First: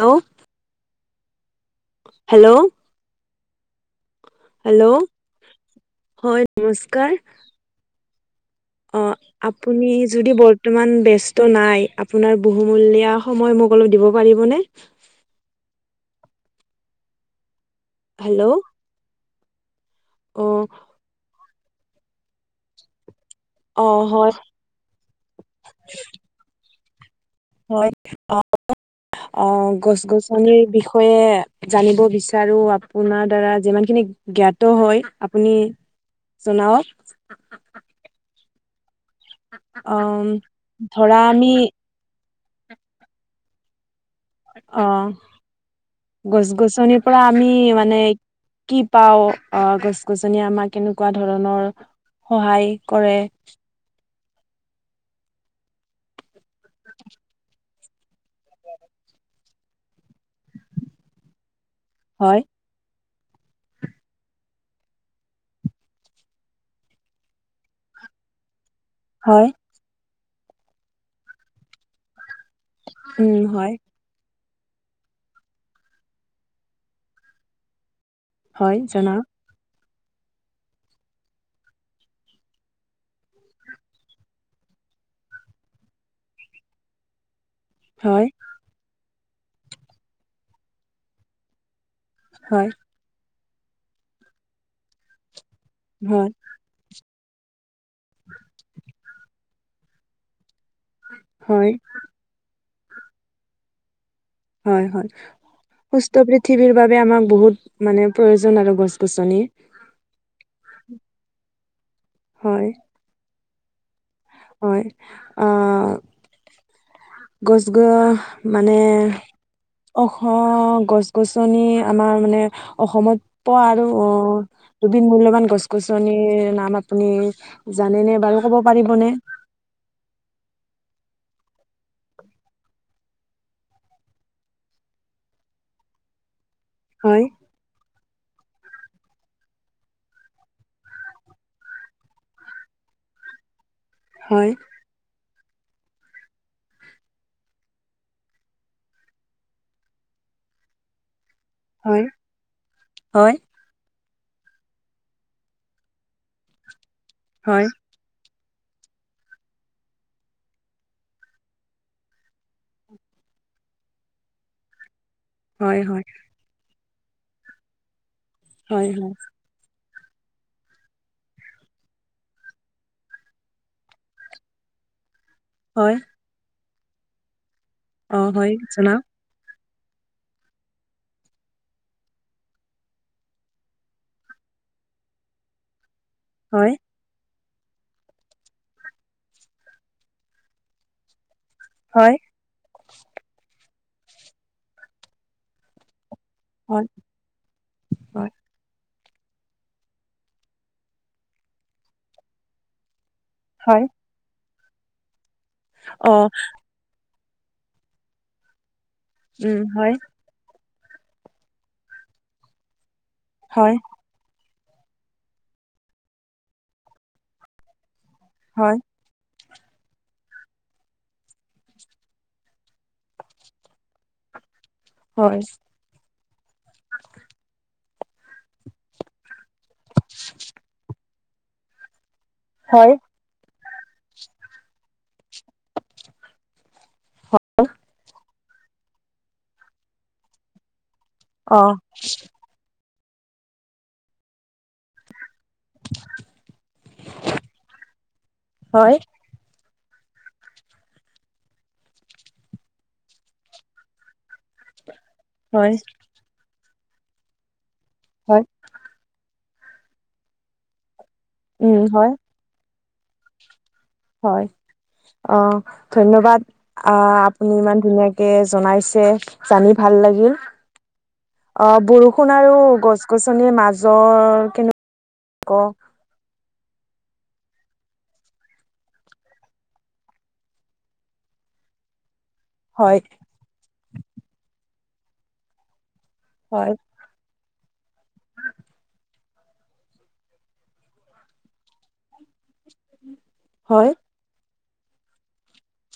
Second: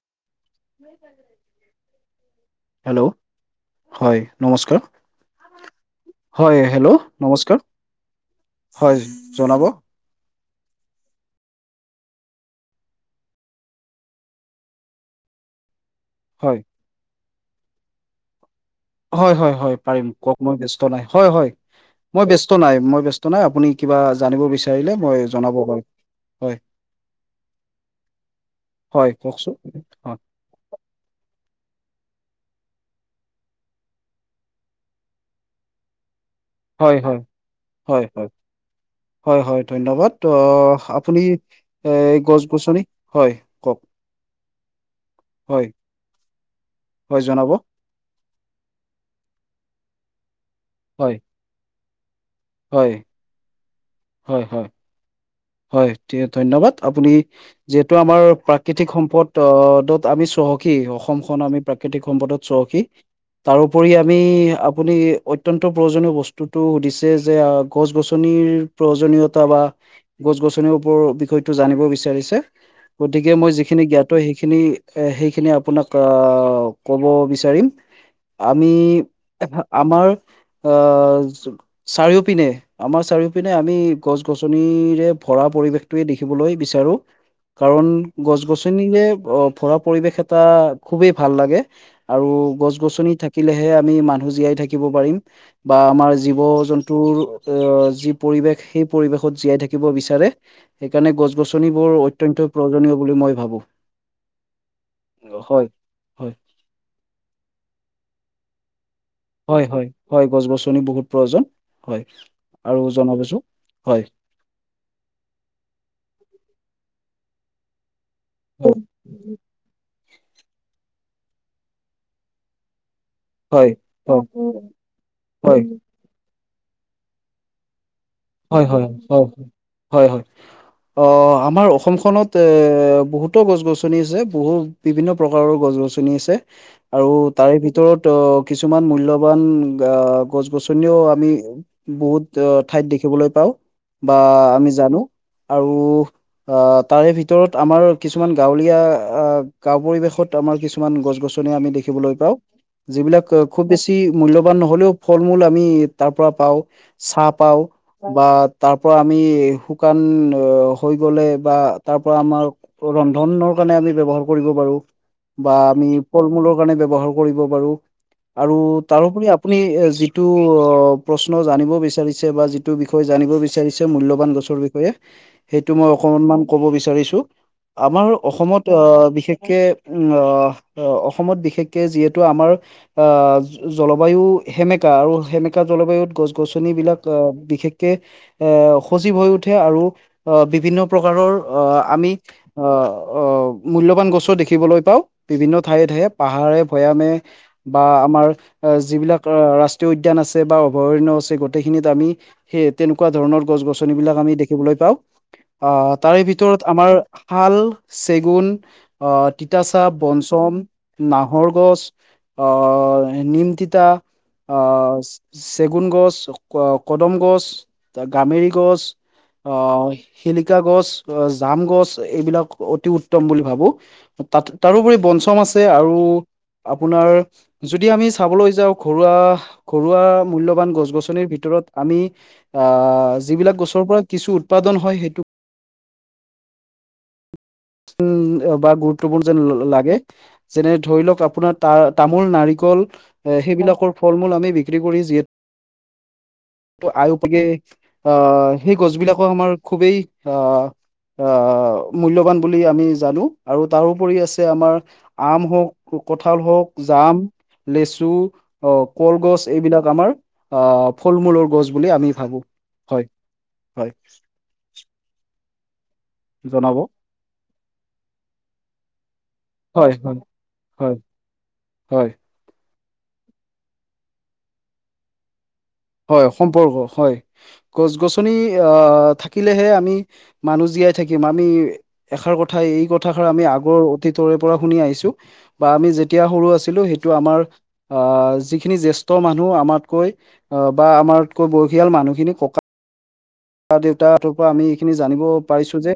Hello. Hello hello হয় নমস্কাৰ। Hello হয় হেল্ল' নমস্কাৰ। হয় অৱ জনাব আপুনি যদি ব বৰ্তমান ব্যস্ত নাই, আপোনাৰ বহুমূলীয়া সময় মোক অলপ দিব পাৰিবনে? হয়। হেল্ল'। হয় হয় হয় পাৰিম কওক অ মই ব্যস্তু নাই হয় হয় মই ব ব্যস্ত নাই মই ব্যস্ত নাই আপুনি অ কিবা হয় জানিব বিচাৰিলে মই জনাব পাৰোঁ, হয়। হয় অ হয় অ কওকচোন গছ হয় গছ পানীৰ বিষয়ে জানিব বিচাৰো আপোনাৰ দ্বাৰা যিমান খিনি জ্ঞাত হয় আপুনি জনাওক হয় হয় হয় হয়। হয় হয় অ ধন্যবাদ, আহ ধৰা আপুনি আমি এই, গছ-গছনি। হয়, কওঁক? অ'! গছ-গছনিৰ হয় পৰা জনাব আমি মানে, কি পাওঁ, আঁ গছ-গছনি আমাক কেনেকুৱা হয় ধৰণৰ, সহায় হয় কৰে। হয়, হয়। হয়! [unintelligible] ধন্যবাদ। আপুনি, যিহেতু আমাৰ, প্ৰাকৃতিক সম্পদ অ' য'ত আমি চহকী, অসমখন আমি প্ৰা প্ৰাকৃতিক হয় সম্পদত চহকী। তাৰোপৰি আমি, আপুনি অত্যন্ত প্ৰয়োজনীয় বস্তুটো সুধিছে যে, গছ-গছনিৰ প্ৰয়োজনীয়তা হয় বা গছ-গছনিৰ ওপৰৰ বিষয়টো জানিব বিচাৰিছে। উম, গতিকে, মই হয়, যিখিনি জ্ঞান ত' সেইখিনি, সেইখিনি আপোনাক আঁ ক'ব বিচাৰিম। ত' আমি, হয়, জনাওক। আমাৰ আঁ চাৰিওপিনে, আমাৰ চাৰিওপিনে, আমি গছ- গছনিৰে ভৰা পৰিৱেশটোৱে দেখিবলৈ বিচাৰোঁ। কাৰণ, হয়, গছ- গছনিৰে ভৰা পৰিবেশ এটা, খুবেই ভাল লাগে! আৰু হয়, গছ- গছনি থা থাকিলেহে, আমি মানুহ জীয়াই থাকিব পাৰিম। বা আমাৰ হয়, জীৱ-জ ন্তুৰ আঁ যি পৰিৱেশ, সেই পৰিৱেশত জীয়াই থাকিব বিছাৰে। সেইকাৰণে, হয়, গছ-গছনিবোৰ অত্যন্ত প্ৰয়োজনীয় বুলি, মই ভাবোঁ। হয়, হয়। সুস্থ পৃথিৱীৰ বাবে, আমাক বহুত মানে, প্ৰয়োজন আৰু গছ। হয়, হয়, হয়! গছ-গছনি বহুত প্ৰয়োজন। হয়! হয়, আৰু জনাবচোন? হয়! হয়, আঁ গছ-গ মানে, অসম গছ-গছনি, আমাৰ মানে অসমত প হয় আৰু হয় দুবিধ মূল্যবান হয় গছ-গছ গছ- গছনিৰ নাম আপুনি, জানেনে বাৰু? ক'ব হয়, হয়, পাৰিবনে? হয়, হয়। অ'! আমাৰ অসমখনত এ, বহুতো গছ-গছনি আছে, বহু। বিভিন্ন প্ৰকাৰৰ গছ-গছনি আছে। আৰু হয়, তাৰে, ভিতৰত ত' কিছুমান মূল্যবান অ' গছ-গছনিও আমি, বহুত ঠাইত দেখি দেখিবলৈ পাওঁ। বা হয়, আমি জানোঁ। আৰু অ' ভিতৰত আমাৰ, কিছুমান গাঁৱলীয়া অ' গাঁও পৰিবেশত, আমাৰ কিছুমান গছ-গছ নি আমি হয়, দেখিবলৈ পাওঁ। যিবিলাক হয়, খুউব বেছি, মূল্যবান নহ'লেও, ফল-মূল আমি, তাৰ পৰা পাওঁ, চাহ পাওঁ। হয়, বা তাৰপৰা আমি, শুকান হৈ গ'লে বা তাৰপৰা আমাৰ ৰন্ধনৰ কাৰণে, আমি ব্যৱহাৰ কৰিব পাৰোঁ। বা হয়, আমি, হয়, ফল-মূল কাৰণে, ব্যৱহাৰ কৰিব পাৰোঁ। আৰু হয়, হয়, তাৰোপৰি আপুনি, যিটো অ' প্ৰশ্ন জানিব বিচাৰিছে বা যি টো বিষয়ে জানিব বিছাৰিছে, মূল্যবান গছৰ বিষয়ে। সেইটো মই হয়, অকণমান ক'ব বিচাৰিছোঁ! আমাৰ অ' হয়, অসমত জনাওক। অ' বিশেষকে, উম, অ' অসমত বিশেষকে, যিহেতু আমাৰ আঁ জলবায়ু সেমেকা। আৰু সেমেকা জলবায়ুত গছ হয়, গছনিবিলাক আঁ বিশেষকে এ, সজীৱ হৈ উঠে। আৰু বিভিন্ন প্ৰকাৰৰ অ' আমি, হয়, অ' অ'! মূল্যবান গছো দেখিবলৈ পাওঁ, বিভিন্ন ঠায়ে-ঠায়ে, হয়, পাহাৰে-ভৈয়ামে বা হয়, আমাৰ, আহ' যিবিলাক ৰাষ্ট্ৰীয় উদ্যান আছে বা অভয়াৰণ্য আছে গোটেইখিনিত আমি- সেই তেনেকুৱা ধৰণৰ গছ হয়। গছনিবিলাক আমি দেখিবলৈ পাওঁ। আহ তাৰে অ', ভিতৰত- আমাৰ শাল, চেগুন, অ' উম, তিতাচা, হয়, বনচু চম, নাহৰ গছ আহ' নিম হয়, তিতা- আহ' চে-চেগুন গছ, ক- কদম গছ, গামেৰী হয়, গছ- অ' শিলিকা গছ, জাম গছ এইবিলাক অতি উত্তম বুলি ভাবোঁ। তাত তাৰোপৰি বঞ্চম হয়, আছে আৰু আপোনাৰ যদি আমি চাবলৈ যাওঁ ঘৰুৱা ঘৰুৱা মূল্যবান গছ-গছনিৰ ভিতৰত আমি [inaudible] হয়। আ যিবিলাক গছৰ পৰা কিছু উৎপাদন হয় সেইটো উম বা গুৰুত্বপূৰ্ণ যেন লাগে। যেনে ধৰি লওক আপোনাৰ অ', তা-তামোল নাৰিকল এ সেইবিলাকৰ ফল-মূল আমি বিক্ৰী কৰি যিহেতু ত' আয়পে অ' সেই হয়, গছবিলাক খুবেই আ, আ, মূল্যবান। বুলি আমি জানো আৰু তাৰোপৰি আছে আমাৰ আম হওক, হয়, খুক কঁঠাল হওক, জাম, লেচু, হয়, অ' কলগছ এইবিলাক আমাৰ আ ফল-মূলৰ গছ উম, বুলি আমি হয়, ভাবো। হয়। হয় হয়। অ', ধন্যবাদ। জনাব আ আপুনি ইমান ধুনীয়াকে জনাইছে। জানি ভাল হয় হয় লাগিল। হয় অ' হয় বৰষুণ আৰু গছ-গছনিৰ মাজৰ কেনেকুৱা ক হয়, সম্পৰ্ক হয় গছ-গছনি এ' অ' থাকিলেহে আমি মানুহ জীয়াই থাকিম। আমি এষাৰ কথা এই হয়, কথাষাৰ আমি আগৰ অতীতৰে পৰা শুনি আহিছো। বা আমি যেতিয়া সৰু হয়, আছিলো, সেইটো আমাৰ আহ যিখিনি জ্যেষ্ঠ মানুহ আমাতকৈ অ' বা আমাতকৈ বয়সীয়াল মানুহখিনি ককা হয়, কা-দেউতা পৰা আমি এইখিনি জানিব পাৰিছো যে,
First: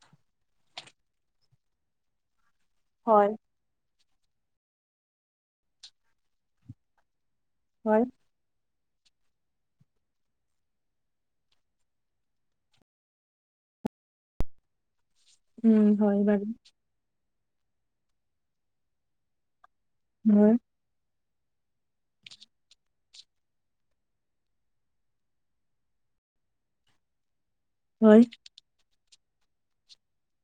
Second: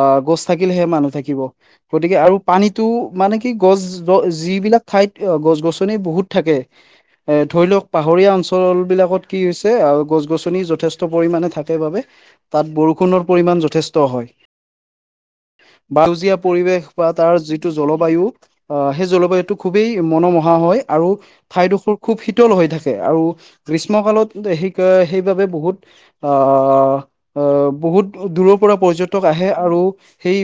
আহ গছ থাকিলে মানুহ থাকিব। গতিকে আৰু পানীতো হয়, মানে কি গছ যিবিলাক ঠাইত অ' গছ-গছনি বহুত থাকে এ ধৰি লওক হয়, পাহৰীয়া অঞ্চলবিলাকত কি হৈছে আৰু গছ-গছনি যথেষ্ট পৰিমানে থাক সেইবাবে তাত বৰষুণৰ পৰিমাণ যথেষ্ট হয়। উম, হয় বাউজীয়া বাৰু পৰিৱেশ বা তাৰ যিটো জলবায়ু আহ সেই জলবায়ুটো খুবেই মনোমোহা হয় আৰু ঠাইডোখোৰ খুব শীতল হৈ থাকে। আৰু গ্ৰীষ্ম কালত সেই সেইবাবে বহুত অ', অ' হয়, বহুত দূৰত পৰা পৰ্যটক আহে আৰু সেই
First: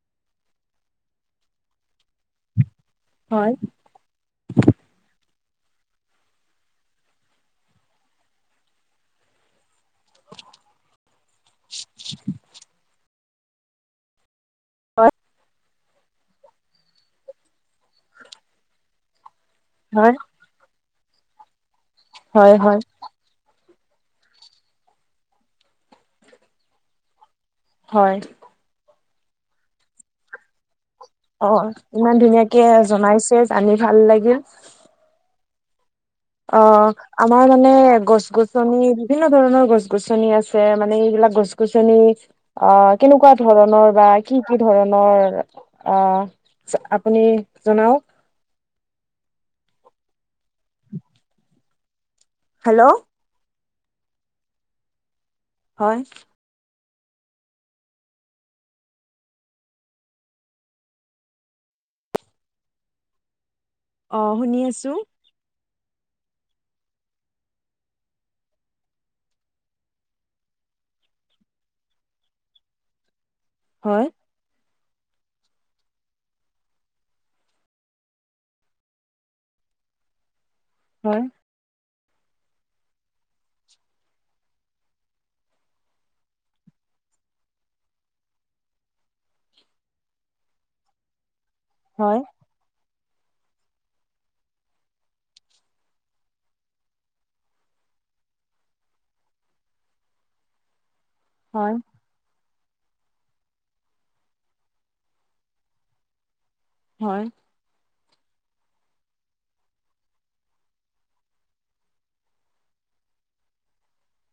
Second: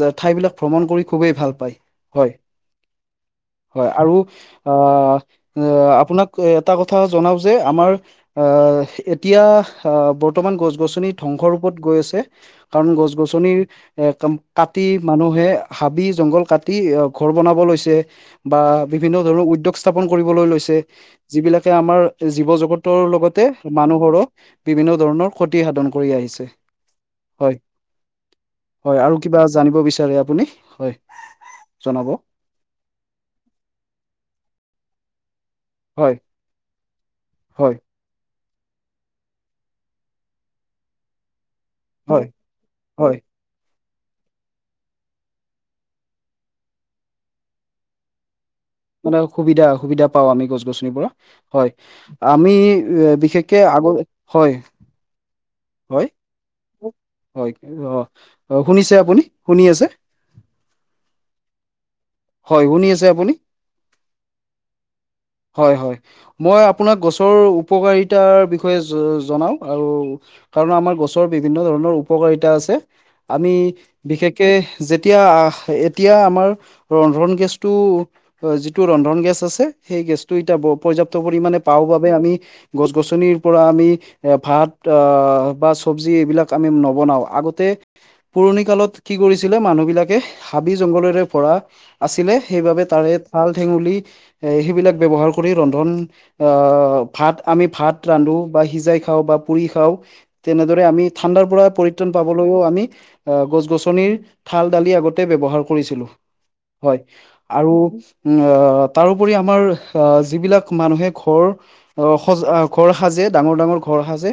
যে ঠাই বিলাক ভ্ৰমণ কৰি খুবেই ভাল পায়। হয়। হয়। হয়, আৰু আ, আ- আপোনাক এটা কথা জনাও যে আমাৰ আহ এতিয়াহ আহ বৰ্তমান গছ-গছনি ধ্বংস ৰূপত গৈ আছে। কাৰণ গছ-গছনিৰ এ ক কাটি মানুহে হাবি-জংঘল কাটি এ ঘৰ বনাব লৈছে বা বিভিন্ন ধৰণৰ উদ্যোগ স্থাপন হয়, কৰিবলৈ লৈছে। যিবিলাকে আমাৰ জীৱ হয়, হয়, জগতৰ লগতে মানুহৰো বিভিন্ন ধৰণৰ ক্ষতি সাধন কৰি আহিছে। হয়! হয়। হয় আৰু কিবা জানিব বিচাৰে আপুনি? হয়! অ' জনাব ইমান ধুনীয়াকে জনাইছে জানি ভাল লাগিল। হয়। অ' আমাৰ মানে হয় গছ-গছ গছনি বিভিন্ন ধৰণৰ গছ-গছনি আছে মানে এইবিলাক গছ-গছনি হয় অ' হয় কেনেকুৱা কি ধৰণৰ বা কি কি ধৰণৰ আহ' আপুনি জনাওক? মানে সুবিধা সুবিধা পাও আমি গছ-গছনি পৰা। হয় আমি হেল্ল' বিশেষ কে আগৰ হয়। হয় হয়, অ' শুনিছে আপুনি শুনি আছে? হয়, শুনি আছে আপুনি? অঁ শুনি আছোঁ। হয় হয়, মই আপোনাক গছৰ উপকাৰিতাৰ বিষয়ে জনাও আৰু। কাৰণ আমাৰ গছৰ বিভিন্ন ধৰণৰ উপকাৰিতা আছে। আমি হয় বিশেষ কে যেতিয়া আহ' এতিয়া আমাৰ ৰন্ধন গেছটো যিটো ৰন্ধন গেছ আছে, সেই গেছটো এতিয়া পৰ্যাপ্ত হয় পৰিমাণে পাও বাবে আমি। গছ-গছনিৰ পৰা আমি এ ভাত আহ' বা চব্জি এইবিলাক আমি নবনাও। আগতে পুৰণি কালত কি কৰিছিলে মানুহবিলাকে হাবি-জংঘলেৰে ভৰা হয় আছিলে সেইবাবে তাৰে থাল-ঠেঙুলি এ সেইবিলাক ব্যৱহাৰ কৰি ৰন্ধন আহ' ভাত আমি ভাত ৰান্ধো বা সিজাই খাওঁ বা পুৰি খাওঁ তেনেদৰে আমি ঠাণ্ডাৰ পৰা হয় পৰি [unintelligible] পাবলৈও আমি আহ' গছ-গছনিৰ ঠাল-ডালি আগতে ব্যৱহাৰ কৰিছিলোঁ। হয়, আৰু আহ' তাৰোপৰি আমাৰ আহ' যিবিলাক মানুহে ঘৰ আহ' সজ আহ ঘৰ সাজে ডাঙৰ-ডাঙৰ ঘৰ সাজে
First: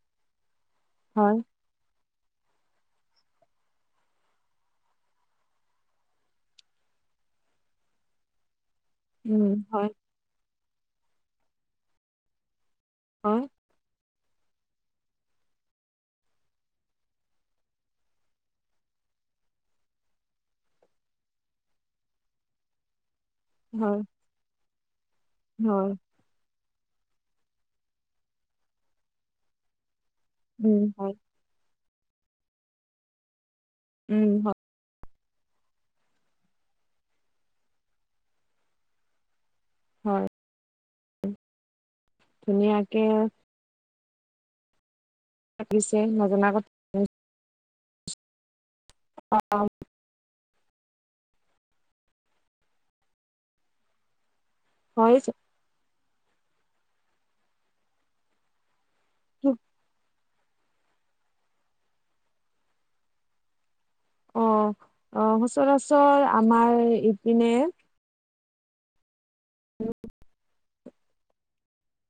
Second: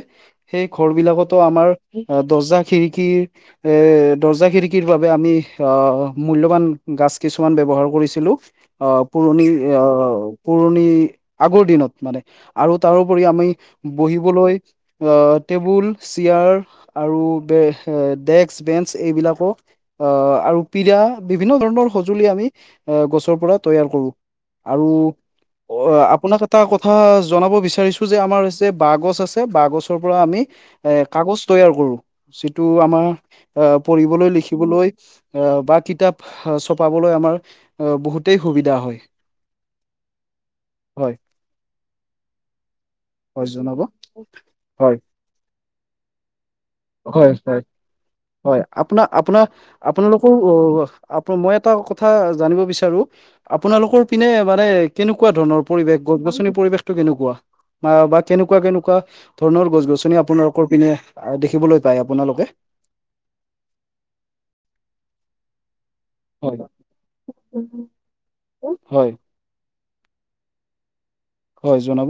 সেই হয় ঘৰবিলাকতো আমাৰ অ' দৰ্জা খিৰিকীৰ এ দৰ্জা-খিৰিকীৰ বাবে আমি আহ মূল্যবান গছ কিছুমান ব্যৱহাৰ কৰিছিলোঁ অ' পুৰণি উম হয় অ' পুৰণি আগৰ দিনত মানে, আৰু তাৰোপৰি হয় আমি বহিবলৈ আহ' টেবুল-চিয়াৰ আৰু ব ডেস্ক-বেঞ্চ এইবিলাকো আহ' আৰু পীৰা বিভিন্ন ধৰণৰ সঁজুলি আমি আহ' গছৰ পৰা তৈয়াৰ হয় কৰো। আৰু হয় আপোনাক এটা কথা জনাব বিচাৰিছো যে আমাৰ যে বাঁহগছ আছে বাঁহ গছৰ পৰা আমি উম এ হয় কাগজ তৈয়াৰ কৰো, যিটো আমাৰ আহ' উম পঢ়িবলৈ হয় লিখিবলৈ আহ' বা কিতাপ চপাবলৈ আমাৰ বহুতেই সুবিধা হয়। হয়। হয় ধুনীয়াকে হয় জনাব। হয়! ভাবিছে নজনা কথ হয় হয় হয়, আপোনাৰ আপোনাৰ আপোনালোকৰ অ' মই এটা কথা জানিব বিচাৰো। আপোনালোকৰ পিনে মানে, হয় কেনেকুৱা ধৰণৰ পৰিৱেশ গছ-গছনি পৰিৱেশটো কেনেকুৱা বা বা কেনেকুৱা কেনেকুৱা ধৰণৰ গছ-গছনি আপোনালোকৰ পিনে দেখিবলৈ পায় আপোনালোকে? অ' অ, সচৰাচৰ হয় আমাৰ ইপিনে হয়। [unintelligible] হয় জনাব।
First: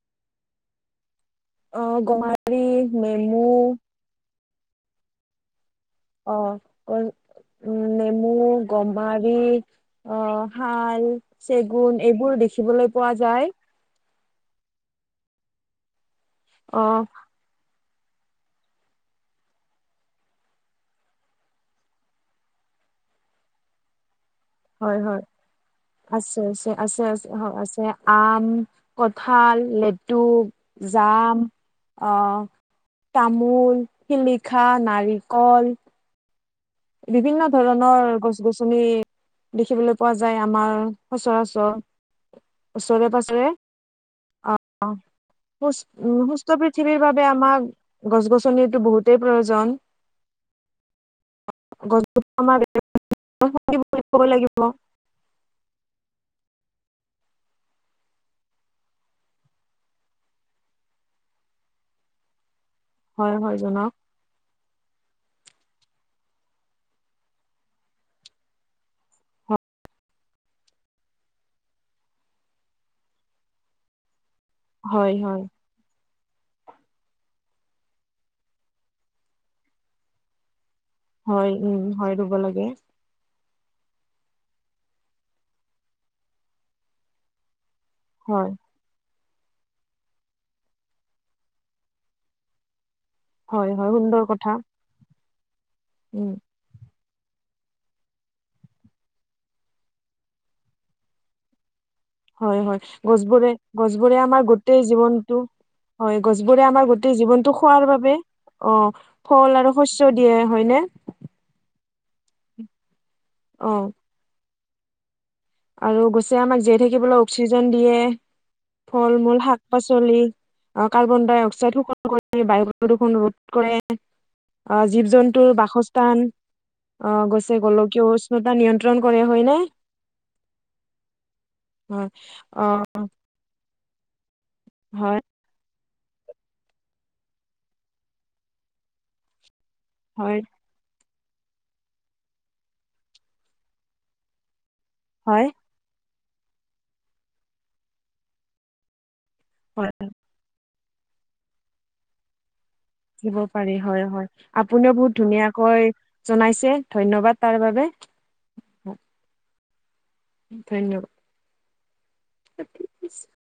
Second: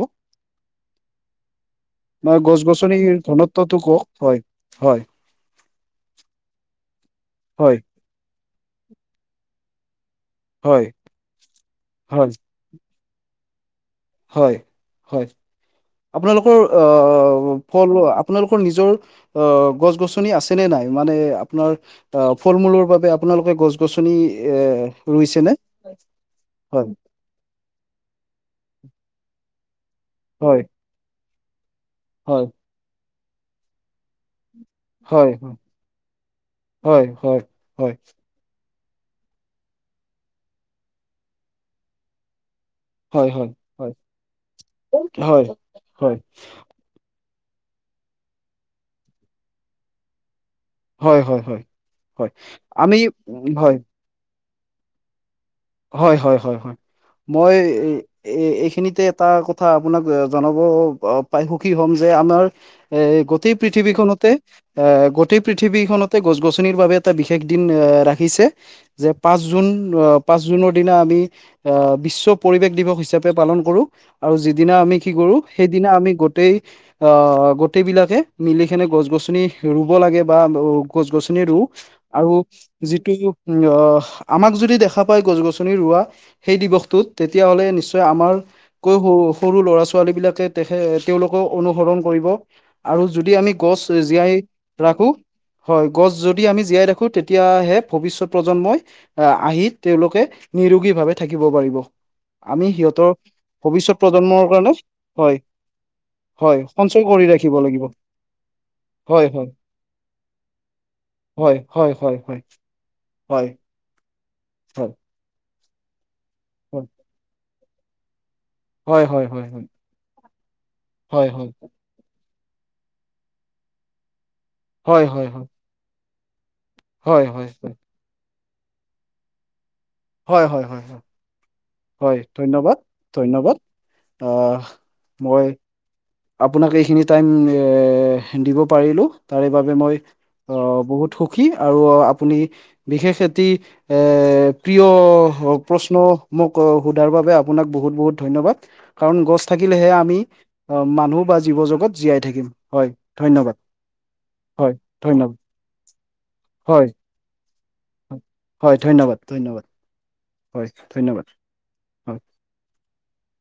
অ', ম গমাৰি, গছ-গছনিৰ নেমু ঘনত্বটো কওক হয় হয়। অ' হয় নেমু, গমাৰী অ' হয় শাল, চেগুন হয় এইবোৰ দেখিবলৈ পোৱা যায়। হয় হয় আপোনালোকৰ অ', আহ ফল আপোনালোকৰ নিজৰ অ' গছ-গছনি আছে নে নাই মানে আপোনাৰ আহ ফল মূলৰ বাবে আপোনালোকে গছ গছনি এ হয় হয় ৰুইছে নে আছে আছে হয় আছে আছে হ আছে। আম, কঠাল, লেটুক, হয় জাম অ' হয় তামোল, শিলিখা, হয় নাৰিকল। হয় হয় বিভিন্ন হয় ধৰণৰ গছ গছ-গছনি দেখিবলৈ পোৱা যায় আমাৰ সচৰাচৰ। হয় হয় ওচৰে-পাজৰে হয় আহ আ হয় হয় সুচ সুস্থ পৃথিৱীৰ বাবে আমাক গছ- গছনিৰ টো বহুতেই প্ৰয়োজন। হয় হয় হয় হয় আমি হয়। [unintelligible] কৰিব লাগিব। হয় হয় হয় হয় মই এ এইখিনিতে এটা কথা আপোনাক জনাব পাই সুখী হ'ম যে আমাৰ। এ হয় গোটেই হয় জনাওক পৃথিৱীখনতে। এ গোটেই পৃথিৱীখনতে গছ-গছনিৰ বাবে এটা বিশেষ দিন আ ৰাখিছে। যে পাঁচ জুন পাঁচ জুনৰ দিনা আমি আ বিশ্ব পৰিৱেশ দিৱস হিচাপে পালন কৰোঁ আৰু যি দিনা আমি কি হয় কৰো হয় সেইদিনা আমি গোটেই অ' অ' গোটেইবলাকে মিলি কেনে গছ -গছনি ৰুব লাগে বা গছ গছনি হয় ৰুওঁ উম হয় আৰু ৰুব লাগে যিটো অ' আমাক যদি দেখা পাই গছ-গছনি ৰোৱা সেই দিৱসটোত তেতিয়া হ'লে নিশ্চয় আমাৰ হয় কৈ সৰু, সৰু ল'ৰা-ছোৱালীবিলাকে তেখে তেওঁলোকক অনুসৰণ কৰিব। আৰু যদি আমি হয় হয় গছ সুন্দৰ জীয়াই কথা ৰাখো। হয় গছ উম যদি আমি। জীয়াই ৰাখোঁ তেতিয়াহে ভৱিষ্যত প্ৰজন্মই আহি। তেওঁলোকে নিৰোগীভাৱে থাকিব পাৰিব। হয়, আমি হয়। সিহঁতৰ গছবোৰে, ভৱিষ্যত গছবোৰে প্ৰজন্মৰ আমাৰ কাৰণে গোটেই হয় জীৱনটো হয় গছবোৰে আমাৰ সঞ্চয় গোটেই কৰি জীৱনটো ৰাখিব লাগিব খোৱাৰ বাবে হয় হয় ফল আৰু শস্যৰ দিয়ে হয় নে। হয়, হয় হয় হয়, হয়। অঁ। হয়। আৰু গছে আমাক জীয়াই থাকিবলৈ অক্সিজেন দিয়ে ফল হয় হয় হয় মূল শাক-পাচলি চলি কাৰ্বন হয় ডাই হয় অক্সাইড শোষণ কৰি বায়ু প্ৰদূষণ ৰো কৰে। আহ হয় জীৱ হয় হয় হয় জন্তুৰ বাসস্থান অ' হয় হয় হয় হয় গছে গোলকীয় উষ্ণতা নিয়ন্ত্ৰণ কৰে হয় নে। হয় হয় হয় হয়, হয় ধন্যবাদ ধন্যবাদ। অ' হয়। মই আপোনাক এইখিনি টাইম এহ দিব পাৰিলোঁ তাৰে বাবে মই হয়। অ', বহুত সুখী আৰু আপুনি বিশেষ এটি অ' প্ৰিয় হয় প্ৰশ্ন মোক সোধাৰ বাবে আপোনাক বহুত বহুত ধন্যবাদ, কাৰণ গছ থাকিলেহে হয় আমি অ', মানুহ বা জীৱ জগত জীয়াই থাকিম হয়। আহিব ধন্যবাদ পাৰি, হয় হয় আপুনিও বহুত ধুনীয়াকৈ জনাইছে, হয় ধন্যবাদ তাৰ বাবে। হয় ধন্যবাদ, ধন্যবাদ, হয় ধন্যবাদ। হয় [unintelligible]